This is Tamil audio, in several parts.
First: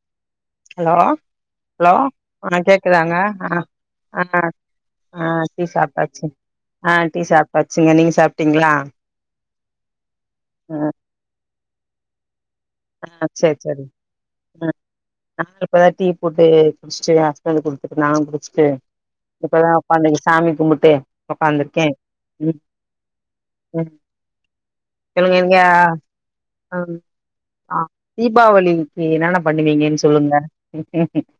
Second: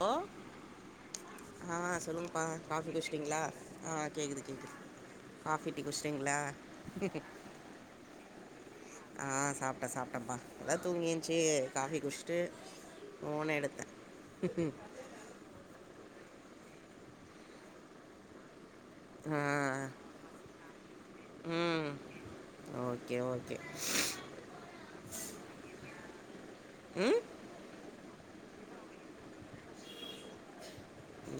ஹலோ ஹலோ ஆ ஹலோ சொல்லுங்கப்பா ஆ காஃபி கேக்குதாங்க குடிச்சிட்டிங்களா ஆ ஆ கேட்குது கேட்குது ஆ டீ காஃபி சாப்டாச்சு குடிச்சிட்டிங்களா ஆ டீ சாப்டாச்சுங்க நீங்க சாப்ட்டீங்களா ஆ சாப்டே சாப்டேப்பா இப்பதா ம் தூங்கி என்சு காஃபி குடுஸ்ட்டு ஆ சேர் செரி அ நானு இப்பதா டீ போட்டு குடுஸ்ட்டு எ ஹஸ்பண்ட்க்கு குடுத்துட்டு நானு குடுச்சுட்டு ஆ இப்பதா ஒக்காந்துருக்கே சாமி கும்புட்டு ஒக்காந்துருக்கே ம் இவெ ஓகே இவிங்க இவிங்க ஆம் ம் ஆ தீபாவளிக்கி என்னான்ன பண்ணுவீங்கன் சொல்லுங்க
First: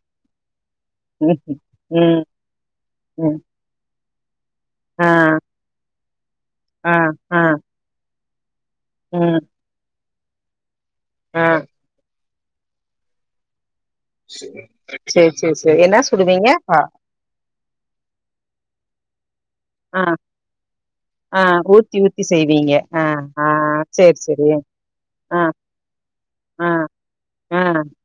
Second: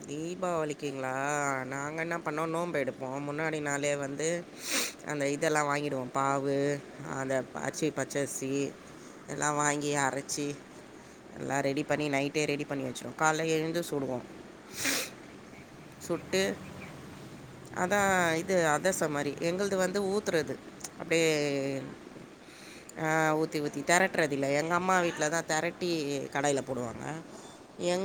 தீபாவளிக்குங்ளா நாங்க என்ன ம் பண்ணோ நோம்பெடுப்போ ம் முன்னாடி நாளே வந்து ஆ அந்த இதெல்லா வாங்கிடுவோ பாவு ஆ அந்த ஆ அச்சி பச்சரிசி ம் எல்லா வாங்கி அரச்சி ஆ நல்லா ரெடி பண்ணி நைட்டே ரெடி பண்ணி வச்சிருவோ கால்ல எழுந்து சுடுவோ செரி செரி செரி என்னா சுடுவீங்க அதா இது அதர்சோ மாரி எங்கள்து வந்து ஆ ஊத்துறது அப்டியே ஆ ஊத்தி ஊத்தி செய்வீங்க ஆ ஊத்தி ஊத்தி தெரட்றதில்ல எங்க அம்மா வீட்லதா ஆ தெரட்டி கடாய்ல போடுவாங்க அ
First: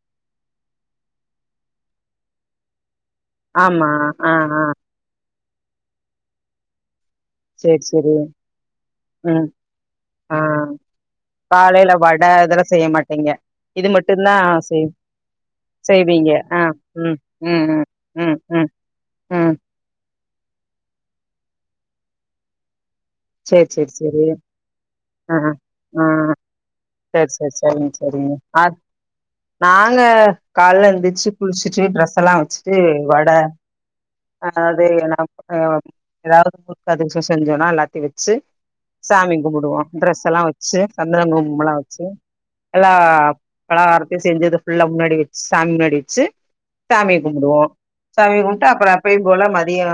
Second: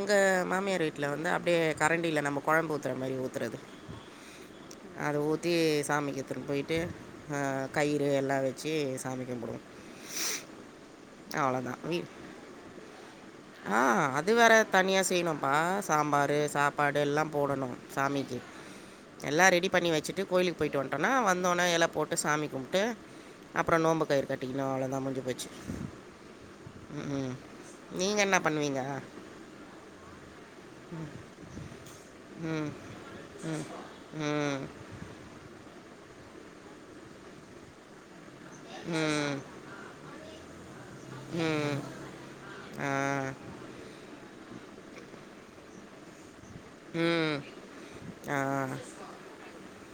எங்க மாமியார் வீட்ல வந்து அப்டியே கரண்டில நம்ப கொழம்பு ஊத்துற மாரி ஊத் ஆமா ஆ ஆ அத ஊத்தி சாமிக் எத்துடு போயிட்டு ஆ சேரி கயிறு சேரி எல்லா வெச்சி சாமி ம் கும்புடுவோ ஆ காலைல வீ வட இதெல்லா செய்ய மாட்டீங்க ஆ இது அது மட்டுந்தா வேற செய் தனியா செய்யணும்பா செய்வீங்க சாம்பாரு ஆ ம் சாப்பாடெல்லா ம் போடணு ம் ம் சாமிக்கி ம் எல்லா ம் ரெடி பண்ணி வச்சுட்டு கோயிலுக்கு போயிட்டு வந்ட்டோனா வந்தோன எல போட்டு சாமி கும்ப்ட்டு சேரி அப்புறொ சேரி நோம்பு சேரி கயிறு கட்டிகினோ அவளோ தா முஞ்சு ஆ போச்சு ஆ செர் ம். செர் செரிங்க நீங்க செரிங்க என்ன அ பண்ணுவீங்க? நாங்க கால்ல எந்திச்சு குளிச்சுட்டு ட்ரெஸ் எல்லா ம். வச்சுட்டு வட ம். அதாது ந எ எதாவ்து முறுக் அதிரிசொ செஞ்சோன்னா எல்லாத்தையு வெச் ச்சு சாமி ம். கும்புடுவோ ட்ரெஸ் எல்லா வச் சு சந்தனகுங்மலா ம். வச்சு ஆ. எல்லா பலகாரத் செஞ்சது ஃபுல்லா முன்னாடி வெச்சு சாமி முன்னாடி வெச்சு சாமி ம். கும்புடுவோ ஆ. சாமி கும்ட்டு அப்புற எப்பயும் போல மதியொ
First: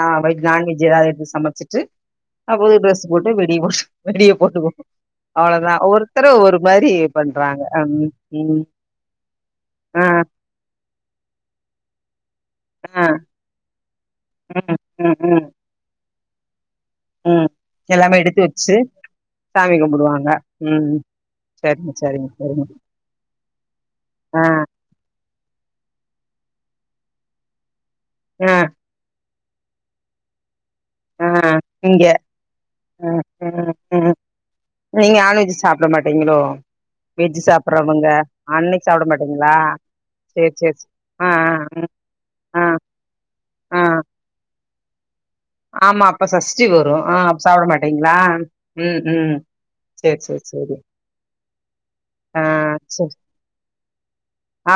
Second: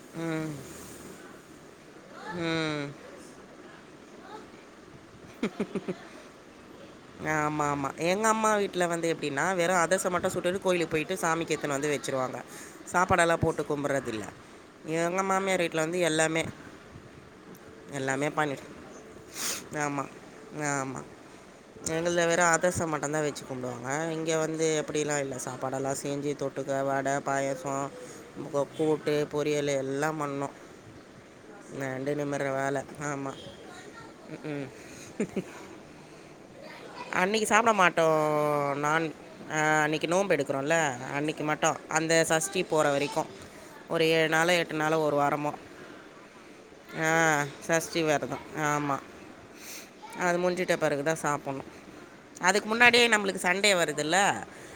ஆ வைக் ம். நான்வெஜ் எதாவ்து எடுத்து சமச்சிட்டு அ புது ம். ட்ரெஸ் போட்டு வெடிய [unintelligible] வெடிய போட்டு போ அவ்ளதா ஒருத்தரு ஒரு மாரி பண்றாங்க ம் ம் ப்டினா வேறு ஆ அதர்சம் மட்டு சுட்டுடு கோயிலுக் போயிட்டு சாமி கேத்னு வந்து வெச்சிருவாங்க ஆ சாப்பாடெல்லா போட்டு கும்பறதில்ல ம் ம் எங்க ம் மாமியாரிட் ட்ல வந்து எல்லாமே ம் எல்லாமே எடுத்து வச்சு சாமி கும்புடுவாங்க ம் ம் எங்கள்துல வெறு அதர்ச மட்டு தா வெச்சு கும்புடுவாங்க இங்கே ஆ வந்து அப்டிலா இல்ல சாப்பாடெல்லா செஞ்சு தொட்டுக்க வட பாயசொ ஆ கொ கூட்டு பொரியலு எல்லா பண்ணோ ஆ இங்க வேலை. அ ஆமா. அ அ ம், ம். நீங்க நான்விச் சாப் லோ மாட்டீங்களோ வெஜ் அன்னக்கி சாப்ட மாட்டோ சாப்ட்றவங்க அன்னைக்கு நா சாப்ட மாட்டீங்களா அ அன்னக்கி நோம்பு சேரி எடுக்குறோல சேரி சே ஆ அன்னக்கி ஆ மட்டு ம் அந்த ஆ சஷ்டி போற வரைக்கூ ஆ ஒரு ஏழு நாளோ எட்டு நாளோ ஒரு வாரமோ ஆமா அப்ப சஷ்டி வரு ஆ அப்ப ஆஹ், சாப்ட சஷ்டி மாட்டீங்ளா விரதம் ம் ஆமாம் ம் சேரி அது சேரி மூஞ்சிட்ட சேரி பெறகு தா சாப் புனு ஆ அதுக் முன்னாடியே சேரி நம்மளுக்கு சண்டே வருதுல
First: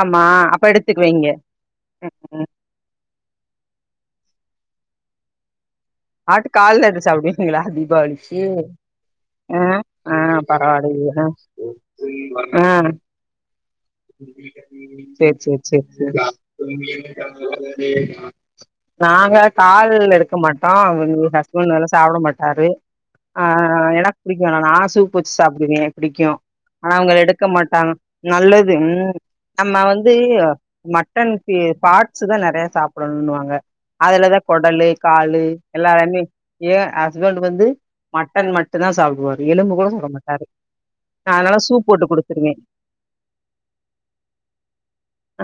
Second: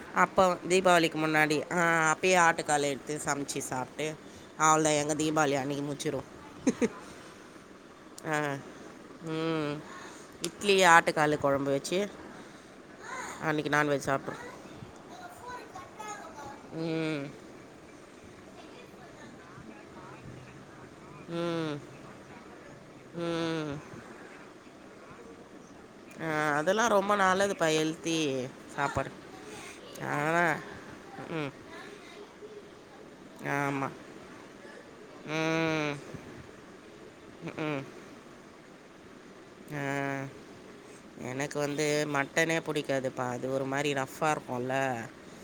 ஆமா அப்ப தீபாவளிக்கி எடுத்துக்குவீங்க முன்னா அப்டி ஆ அப்பயே ம் ஆட்டுக்கால் எடுத்து சமச்சு சாப்ட்டு அவள்தா எங்க தீபாளி அன்னிக்கி மு ஆட்டு கால்ல எடுத்து சாப்டுவீங்களா ஆ தீபாவளிக்கி ம் இட்லி ஆ ஆட்டுக்காலு கொழம் கொழம்பு வெச்சு ஆ அன்னைக்கி நான்வெஜ் சாப்டோ செரி செரி செரி செரி ம் நாங்க கால்லா எடுக்க மாட் ஆ அவங்க ஹஸ்பண்ட் ம் நல்லா சாப்பிட மாட்டாரு ஆ ம் எனக்கு புடிக்கு நா சூப் பூச்சு சாப்பிடுவே ஆ, புடிக்கோ ஆனா அதெல்லாம் அவங்க ரொம்ப எடுக்க நல்லதுப்பா மாட்டாங்க ஹெல்த்தி நல்லது சாப்பாடு ம் நம்ம வந்து ஆனால் ம் மட்டன்க்கு பாட்ஸ்தா நெறைய சாப்புடணுன்னுவாங்க ஆமாம் அதுலதா கொடலு காளு ம் எல்லார்மே ஏ ஹஸ்பண்ட் வந்து ம் மட்டன் மட்டுந்தா சாப்படுவாரு எலும்பு ஆ, கூட சாப்டமாட்டாரு எனக்கு வந்து மட்டனே புடிக்காதுப்பா அது ஒரு மாரி ரஃப்பா இருக்கோல்ல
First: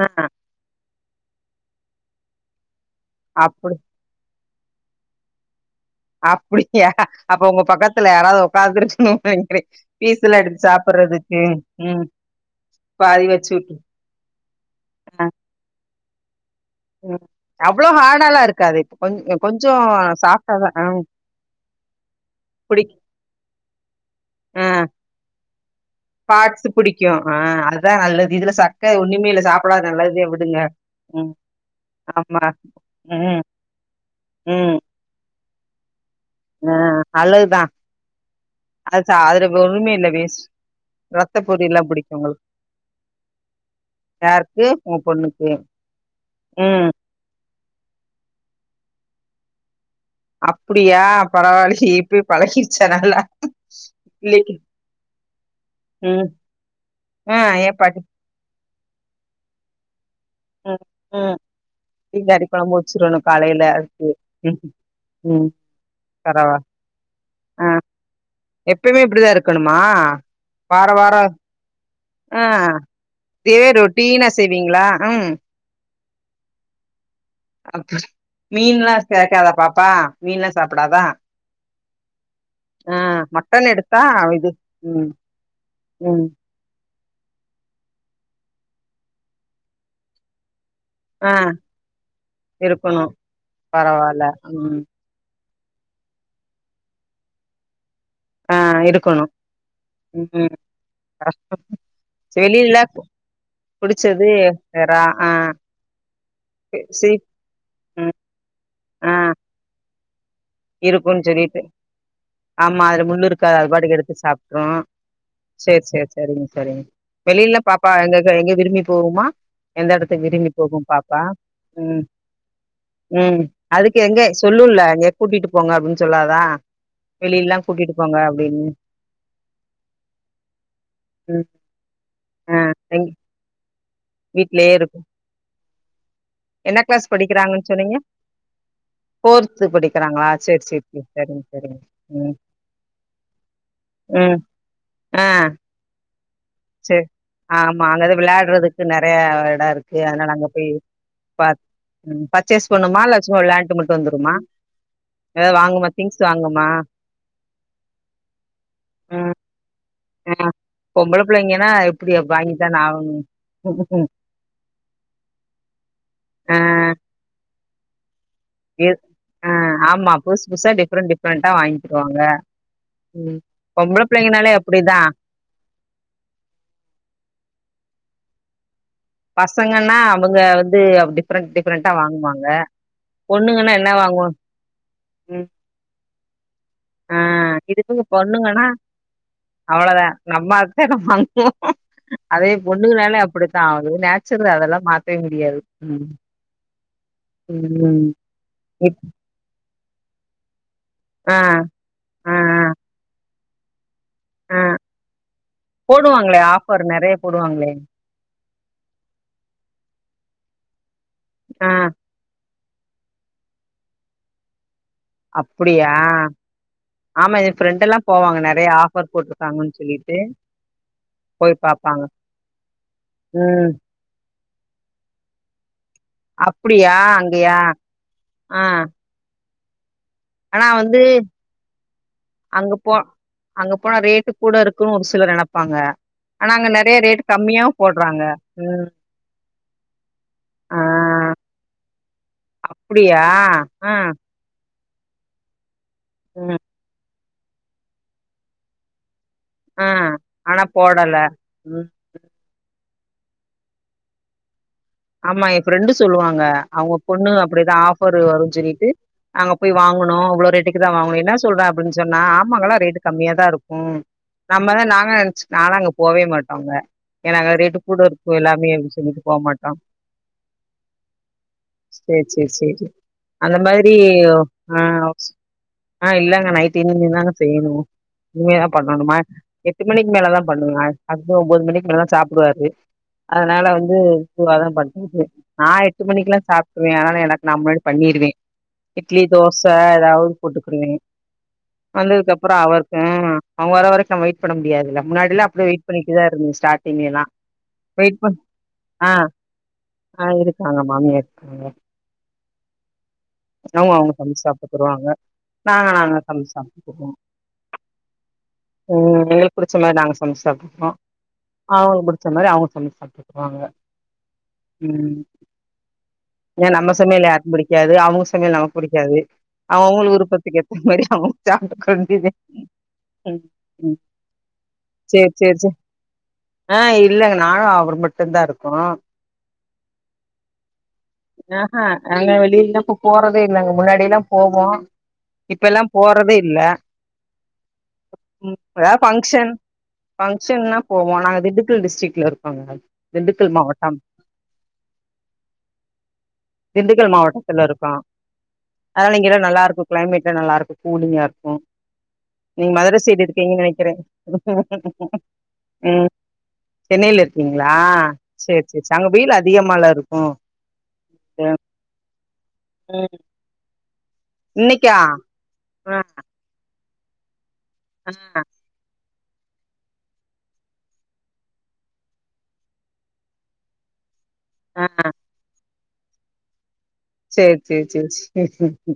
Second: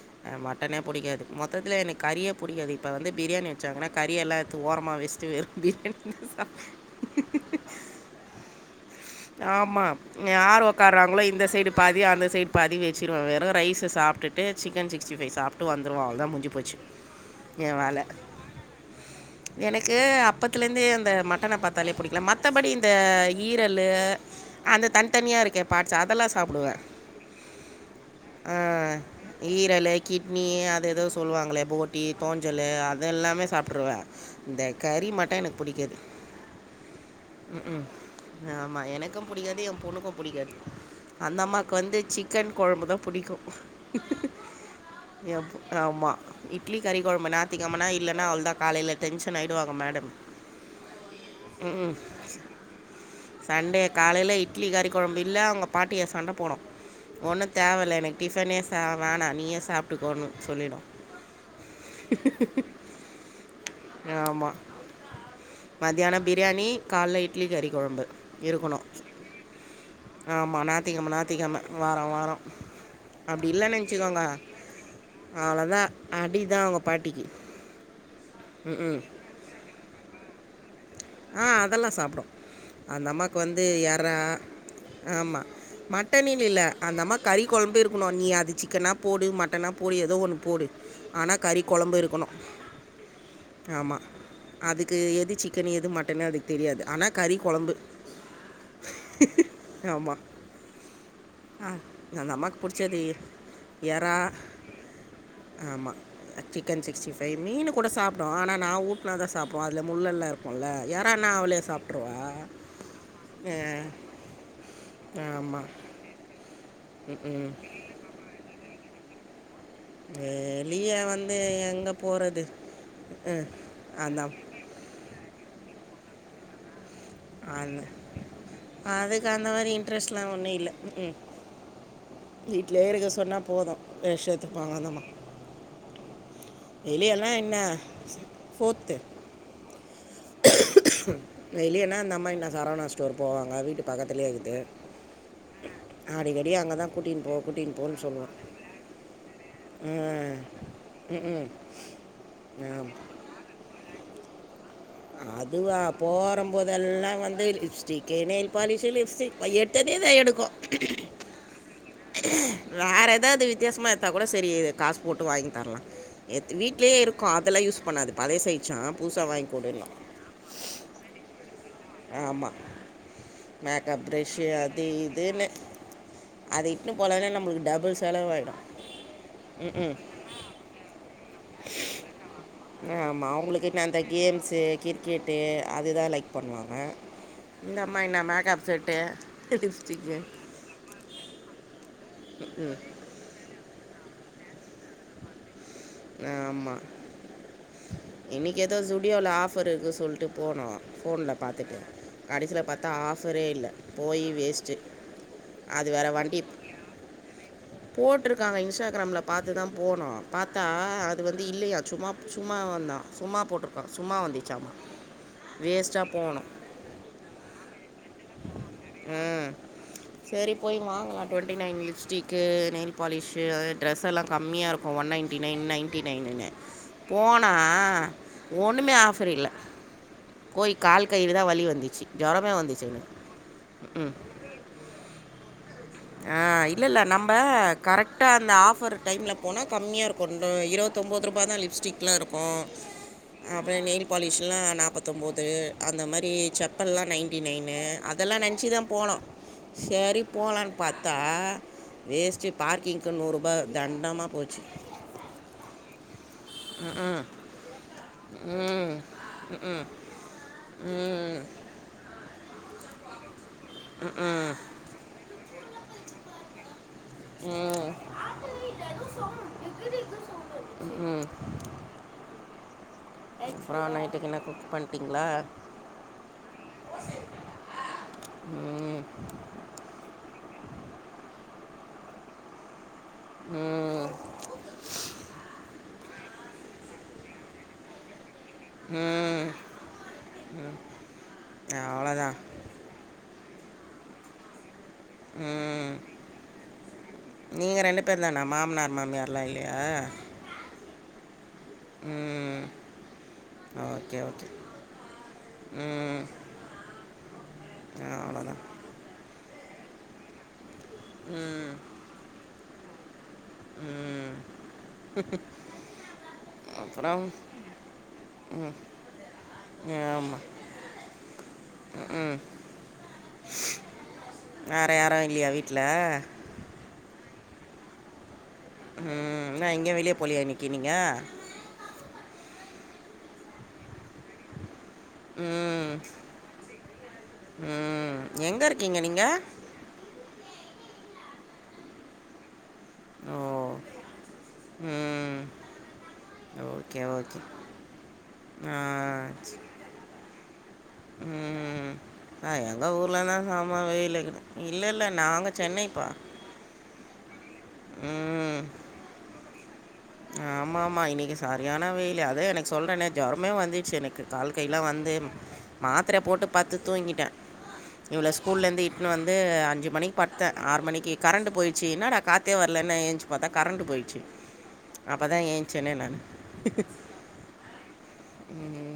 ஆ அ மட்டனே புடிக்காது மொத்தத்துல எனக்கு கறியே புடிக்காது இப்ப வந்து பிரியாணி அப்டி வச்சாங்கனா கறியெல்லா எடுத்து ஓரமா வெஸ்ட்டு வெறு பிரியாணி அப்டியா சாப்பிட்டு அப்ப உங்க பக்கத்துல யாராவது உக்காந்துருக்க ஆமா யார் உக்காறாங்களோ சாப்டுறதுக்கு இந்த சைடு பாதி ம் அந்த சைடு பாதி வெச்சிருவே வெறு வச்சு விட்டு ரைஸ சாப்டுட்டு சிக்கன் ஆ சிக்ஸ்டிஃபைவ் சாப்டு வந்துருவோ அவள்தா முஞ்சி போச்சு என் அவ்ளோ வேலை ஹாடாலா இருக்காது இப்ப கொஞ்ச கொஞ்சோ சாஃப்டாதா ஆ தலைய புடிக்கல மத்தபடி இந்த புடிக் ஈரலு ஆ அந்த தனி தனிய இருக்கே பாட்ஸ் அதெல்லா பாட்ஸ் சாப்புடுவே புடிக்கு ஆ அதா நல்லது இதுல ஆ சக்க ஒண்ணுமே இல்ல சாப்டாது ஈரலு நல்லதே கிட்னி விடுங்க அது எததோ ம் சொல்லுவாங்களே போட்டி ஆமா தோஞ்சலு அது ம் எல்லாமே சாப்ட்ருவே இந்த கறி மட்டோ எனக் புடிக்காது ம் அலகுதா ஆமா எனக்கு புடிக்காது ஏ இல்ல பொண்ணுக்கு வேஸ்ட் புடிக்காது ரத்த அந்த அம்மாக்கு பொரியல்லா வந்து புடிக்கு உங்களுக்கு சிக்கன் கொழம்புதா புடிக்கு யாருக்கு உங்க பொண்ணுக்கு ஏம்பு ஆமா இட்லி ம் கறி கொழம்பு நாத்திகு ரொம்ப நேர இல்லன்னா அவள்தா காலைல டென்ஷன் ஆயிடுவாங்க மேடம் அப்டியா பரவால்லியே எப்படியோ பழகிடுச்சா நம்மல்ல சன்டே காலைல இட்லி கறி கொழம்பு இல்ல அவங்க பாட்டிய ம் சண்ட போடு ஆ ஒன்னு ஏ தேவல பாட்டி எனக்கு டிஃபனே ச வேணா நீயே சாப்ட்டுக்கோணு சொல்லிடு [unintelligible] குழம்பச்சிரணும் காலைல அக்கு மதியானே பிரியாணி காலைல இட்லி ஆ கறி குழம்பு இருக்கணு எப்பயுமே இப்டிதா இருக்கணுமா ஆமா வார நாத்திக்கிழம வாரோ நாத்திக்கிழம வாரோ வாரோ ஆ அப்டி இதே இல்லன்னு நெனச்சுக்கோங்க ரொட்டீனா செய்வீங்களா ம் அவ்ளதா அடிதா அவங்க பாட்டிக்கி அப்பா மீன்லா சேக்காதா பாப்பா மீன்லா சாப்புடாதா ஆ அதெல்லாம் சாப்பிடும் அந்த அம்மாக்கு வந்து எறா இது ம் ஆமா ம் மட்டனுன்னு இல்ல அந்த அம்மாக் கறி கொழம்பு இருக்கணு நீ அது சிக்கனா போடு மட்டனா போடு ஏதோ ஒன்னு போடு ஆ ஆனா கறி கொலம்பு இருக்கணு இருக்கணு ஆமா பரவால்ல ம் அதுக்கு எது சிக் சிக்கன் எது மட்டன் அதுக்கு தெரியாது ஆனா கறி கொலம்பு ஆ எடுக்கணு ம் அ நா அந்த அம்மாக்கு வெளில புடிச்சது எறா புடிச்சது எறா ஆ ஆமா சிக்கன் சி சிக்ஸ்டி ஃபைவ் மீனு கூட ம் சாப்புடோ ஆனா நா ஊட் ஆ நாதா சாப்டுவோ அதுல முல்லெல்லா இருக்கோல்ல இருக்குன்னு எறான்னா அவளே சொல்லிட்டு சாப்ட்ருவா ஆமா அதுல முள்ளு இருக்காது அதுபாட்டுக்கு எடுத்து சாப்ட்றோ ஆமா. சேர் சேர் சேரிங்க சேரிங்க ம். வெளியில்லா பாப்பா எங்க எங்க எங்கியு விரும்பி போவுமா எல்லா எடத்துக்கு விரும்பி போகு வெளிய பாப்பா வந்து எங்க ம் போறது? ம் அதுக்கு எங்க அதான். சொல்லுல்ல எங்க கூட்டிட்டு போங்க அப்டின்னு சொல்லாதா வெளியிலல்லா ஆளு கூட்டிட்டு போங்க அப்டின்னு அதுக்கு அந்த மாரி இன்ட்ரெஸ்ட்லா ஒண்ணு இல்ல ம்கு ம் ஆ வீட்யே இருக்க எங் சொன்னா போது வேஷத்துப்பாங்க வீட்லயே அந்த அம்மா இருக்கும் என்ன கிளாஸ் வெளியலா என்ன படிக்கிறாங்கன்னு சொன்னீங்க ஃபோர்த்து ஃபோர்த்து படிக்கிறாங்களா சேரி சேரி சேரி சரிங்க சரிங்க வெளியனா இந்தம்மா ம் என்ன சரவணா ஸ்டோர் போவாங்க வீட்டுக் பக்கத்துலே ம் இகித்து ஆ அடிகடி அங்கதா கூட்டின் போ கூட்டின் போன் சொல்வா எ நெறே எடா இருக்கு அதுனால அங்க பி ம்ம். பார் ம் பர்ச்சேஸ் ஆம். பண்ணுமால்ல சும்மா விளையாண்ட்டு மட்டு வந்துருமா ஏதாவது அதுவா வாங்குமா திங்ஸ் போறமா வாங்குமா போதெல்லா வந்து லிப்ஸ்டிக்கு நெய்ல் பாலிஷு ம் லிப்ஸ்டிக் வை எட் தனியாதா எடுக்கோ ப்லங்கெனாய் வேற ஏதாது வித்தியாசமா எத்தா கூட சரி காஸ் போட்டு வாங்கி தர்லா ஆ எத்து வீட்லே இருக்கு அதெல்லா யூஸ் பண்ணாது பழே செய் தியத் ஆ ஆமா புஸ் புஸ்ஸா டிஃப்ரெண் டிஃப்ரெண்ட்டா வாங் ஆமா பொம்பள மேக்கப் ப்ரஷ்ஷு புள்ளைங்கனாலே அது அப்டிதா இதுனு அத இட்னு போலாலே நம்பளுக்கு டபுள் செலவாய்டு பசங்கன்னா அவங்க வந்து அவ் டிஃப்ரண் டிஃப்ரண்ட்டா வாங்குவாங்க ஆமா அவங்களுக் பொண்ணுங்கன்னா என்ன கிட்னந்த வாங்கு கேம்ஸு கிர்க்கெட்டு ம் அதுதா லைக் பண்வாங்க ஆ இதுக்கு பொண்ணுங்கன்னா அவ்ளதா லிப்ஸ்டிக்கு நம்மாஸ் [unintelligible] அதே பொண்ணுங்குனாலே அப்படித்தா ஆவ்து நேச்சர்லே அதெல்லா மாத்தவே முடியாது ம் ம் இன்னிக் எதோ இப் ஜூடியோல ஆஃபர் இருக்கு சொல்ட்டு போனோ ஃபோன்ல ஆ பாத்துட்டு ஆ கடசில பாத்தா ஆஃபரே இல்ல போயி ஆ ஆ வேஸ்ட்டு அது வேற போடுவாங்களே வண்டிப் ஆஃபர் நெறைய போடுவாங்களே போட்ருக்காங்க இன்ஸ்டாக்ராம்ல பாத்து தா போனோ பாத்தா அது வந்து ஆ இல்லயா ச்சும்மாப் ச்சும்மா வந்நா சும்மா போட்ருக்கா சும்மா வந்திச்சாமா அப்பிடியா ஆமா எ ஃப்ரெண்டெல்லா போவாங்க நெறையா ஆஃபர் ம் போட்ருக்காங்கன் சொல்லிட்டு போய் பாப்பாங்க க்கு நெய்ல் பாலிஷு ம் அயெ ட்ரெஸ் எல்லா கம்மியா இருக்கு வன் நைன்ட்டி நைன் நைன்ட்டி நைன்னுன்னு அப்புடியா அங்கயா ஆ ஆ ஒன்னுமே ஆஃபர் இல்ல ஆனா போய் வந்து கால் கைலதா வலி வந்திச்சி ஜொரமே அங்க வந்துச்சி போ அவனுக்கு எங்க அங்க போனா ரேட்டு கூட இருக்கு ஒரு சிலர் நெனப்பாங்க ஆ ஆனா அங்க நெறைய இல்லல்ல்ல ரேட் நம்ப கம்மியாவு போட்றாங்க கரக்ட்டா அந்த ம் ஆஃபர் டைம்ல போனா கம்மியார் கொண்டு ஆ இருஸத்தொம்போத் ருபாதா லிப்ஸ்டிக்லா இருக்கு அப்டியா அப்ற ஆ நெய்ல் பாலிஷ் ல்லா நாப்பத்தொம்போது அந்த மாரி ம் சப் ப்பல்லா நைன்ட்டி நைனு அதல்லா நென்ச்சிதா போனு ஆ சரி ஆனா போலான் பாத்தா போடல ம் வேஸ்ட்டு பார்க்கிங்க்கு நூருபா தண்டமா போச்சு ஆமா என் ஃப்ரெண்டு சொல்லுவாங்க அவங்க ம்ஹ்ம். பொண்ணு அப்டிதா ஆஃப் பொறு வரு ஜொல்லிட்டு ம். அங்க போய் ம்ஹ்ம். வாங்கணு அவ்ளோ ரேட்டுக்கு தா வாங்கணு என்னா ம். சொல்றேப் பின்னி சொன்னா ஆமாங்கல்லா ரேட்டு கம்மியாதா ருக்கு ம்ஹ்ம். நம்மதா நாங்க நன்ச்சு நாலா அங்க போவே மாட்டோங்க ஏன்னா க ரேட்டு ம். கூட ருக்கு எல்லாமே அப்டி சொல்லிட்டு போ மாட் ம் ம்ம் ச்சே ச்சே செரி அந்த நைட்டுக்கு மாரியோ என்ன குக் ஆ பண்ணிட்டீங்களா? ஆ இல்லங்க நைட் இனிமேதாங்க செய்யணு இனிமேதா ம், பண்ணணும எட்டு மணிக்கு மேலதா பண்ணுவ ஹஷ்பன் ஒம்போது மணிக்கு மேலதா சாப்புடுவாரு அதனால வந்து ம், இதுவாதா நா எட்டு மணிக்குல்லா சாப்ட்றுவே அதனால எனக்கு நா முன்னாடி பண்ணிருவே இட்லி ம். தோச ஏதாவது போட்டுக்குறுவே வந்ததுக்கு அவ்வளோதான் அப்புறோ அவரு ம் அவோ வர வரைக்கு நம்ம வெய்ட் பண்ண முடியாதுல்ல முன்னாடிலா அப்டி வெயிட் ம் பண்ணிட்டுதா இருந்த ஸ்டாடிங்லலா நீங்கள் ரெண்டு பேர் தானா மாமனார் ஆ மாமியார்லாம் இல்லையா ஆ இருக்காங்க மாமியார் இருக்காங்க ம் அவுங்க அவுங்க ஓகே சமச்சு ஓகே சாப்ட்டுகுருவாங்க நாங்க நாங்களா சமச்சு சாப்ட்டுகுடுவோ ஆ அவ்ளோதா ம் எங்களுக்கு புடிச்ச மாரி நாங்க சமச்சு சாப்ட்டுப்போ ம் அவுங்களுக்கு புடிச்ச மாரி அவுங்க சமச்சு சாப்ட்டு பாங்க ம் ம் ஏ நம்ம அப்புறம் சமையல் யாருக்கு புடிக்காது அவுஉங்க சமையல் ம் நமக்கு புடிக்காது அவுங்க ஆமாம் விருப்பத்துக்கு ஏத்த மாரி அவுங்க சாப்ட்டுக்க வேண்டிதா ம் வேற யாரு இல்லையா வீட்ல ஆ இல்லைங்க நானு அவரு மட்டுதா இருக் ம் என்னா எங்கயு வெளிய போலியா இன்னிக்கு நீங்க ஆஹா நாங்க வெளியல இப்பொ போறதெ இல்லங்க முன்னாடிலா போவோ இப்பல்லா ம் போறதே இல்ல ம் உ எங்கே எதா இருக்கீங்க நீங்கள் ஃபங்ஷன் ஃபங்க்ஷன்னா போவோ நாங்க திண்டுக்கல் டிஸ்ட்ரிக்ல இருக்கோங்க ஓ [unintelligible] மாவட்டம் ம் ஓகே திண்டுக்கல் ஓகே மாவட்டத்துல இருக்கோ ஆ அதால இங்க எல்லா சரி நல்லா இருக்கு கிளைமேட்ல நல்லா இருக்கு கூலிங்கா இருக்கு ம் நான் நீங்க எங்கள் மதுர சைடு ஊரில் தான் இருக்கீங்கனு சாமான் நெனக்கிறே வெயில் இருக்கணும் இல்லை இல்லை நாங்கள் சென்னைப்பா ம் சென்னைல இருக்கீங்ளா செரி செரி செர் அங்க வெயில அதிகமால இருக்கு ம் ஆமா ஆமா இன்னைக்கு சரியான வெய்லு அதா எனக்கு சொல்றேனெ ஜொரமே வந்துச்சு எனக்கு கால் கைலா இன்னைக்கா வந்து ஆ மாத்தரய போட்டு பத்து தூங்கிட்டே இவள ஆ ஸ்கூல்ல இந்து ஈ ங்கு வந்து அஞ்சு மணிக்கு படுத்தே ஆறு மணிக்கு கரண்டு போயிச்சு என்னடா காத்தே வரலன்னு எஞ்ச்சி பாத்தா கரண்டு போயிட்ச்சு அ அப்பதா ஏன்ச்சனே நானு சேரி செரி செரி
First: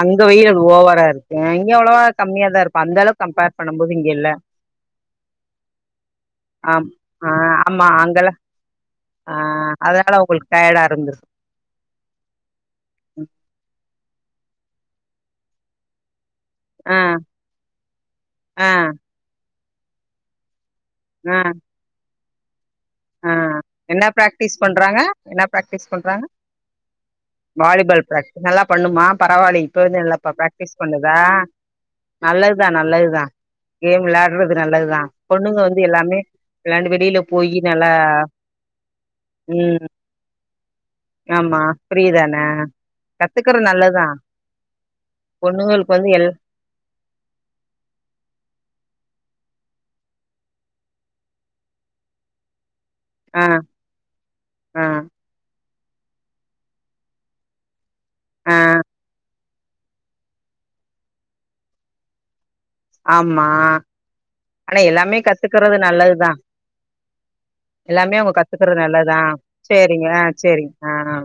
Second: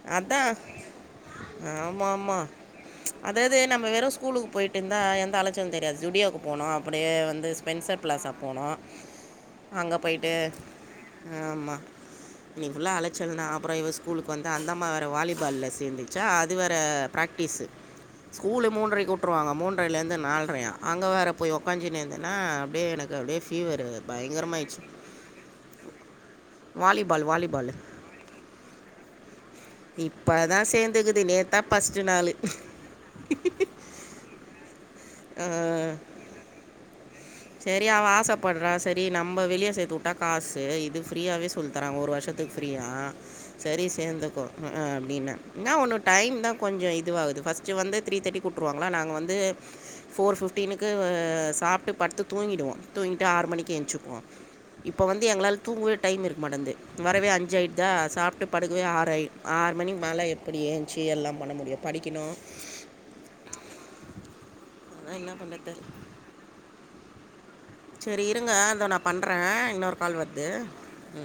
அங்க வெயில் அதான் ஓவரா இருக்கு இங்க அவ்ளவா ஆமா, ஆமா. கம்மியா தா இருக்கு அந்த அளவுக்கு கம்பேர் பண்ணும் போது இங்க இல்ல போயிட்டுருந்தா எந்த அலச்சளு தெரியாது ஸ்டுடியோக்கு போனோ ஆம் அப்டியே ஆ வந்து ஆமா ஸ்பென்சர் அங்கெல்லா பிளாஸா போனோ ஆ அதால உங்களுக்கு டயடா இருந்து ஆமா இன்னக்கி ஃபுல்லா அழச்சல் தா அப்ற இவ ஸ்கூலுக்கு வந்தா அந்தம்மா வேற வாலிபால்ல சேந்து ச்சா அது வேர ஆ ப்ராக்டிஸு ஸ்கூலு ஆ மூன்றக்கு உட்டுருவாங்க மூன்றேலிருந்து நால்ரையா அங்க வேர ஆ போய் உக்காஜின்னு இருந்தேன்னா அப்டியே எனக்கு ஆ அப்டியே ஃபீவர்ரு என்ன பிராக்டிஸ் பயங்கரமாயிடுச்சு பண்றாங்க என்ன ப்ராக்டிஸ் பண்றாங்க வாலிபால் ப்ராக்டிஸ் நல்லா பண்ணுமா பரவாயில்ல இப்ப இருந்தே நல்லா ப்ப தான் பிராக்டிஸ் பண்ணுதா சேர்ந்துக்குது. நேத்து தான் ஃபர்ஸ்ட்டு நாளு. நல்லதுதா நல்லதுதா கேம் வெளாடுறது நல்லதுதா ஆ. பொண்ணுங்க வந்து எல்லாமே வெளாண்டு வெளியில போய் செரி அவ ஆசப்பட்றா சரி நம்ப வெளியே ம் சேத்து உட்டா காசு இது ஃப்ரீயாவே ஆமா சொல் லி தரா ஃப்ரீ ஒரு தான வருஷத்துக்கு ஃப்ரீயா கத்துக்கறது சரி நல்லதுதா சேந்துக்கோ ம் அ அப்டின்ன என்னா பொண்ணுங்களுக்கு ஒன்னு வந்து எல் டைம் தா கொஞ்சோ இதுவாது ஃபர்ஸ்ட்டு வந்து த்ரீ தேட்டிக்கு வுட்டுருவாங்களா நாங்க வந்து ஃபோர் பிஃப்டீனுக்கு அ சாப்ட்டு படுத்து தூங்கிடுவோ தூங்கிட்டு ஆ ஆறு மணிக்கு எஞ்சுப்போ ஆ இப்போ வந்து எங்களால தூங்கவே டைம் இருக்க மாட்டன்ந்து வரவே அஞ்சாயிட் தா சாப்ட்டு ஆ படுக்கவே ஆறாயி ஆறு மணிக்கு மேல எப்டி ஏஞ்ச்சி எல்லா பண்ண முடியு படிக்கணு ஆமா ஆனா அதான் எல்லாமே என்ன பண்ணுறது கத்துக்கறது நல்லதுதா எல்லாமே சரி அவுங்க இருங்க கத்துக்கறது அதோ நான் நல்லதா பண்ணுறேன் இன்னொரு சேரிங்க கால் ஆ வருது சேரிங்க ஆ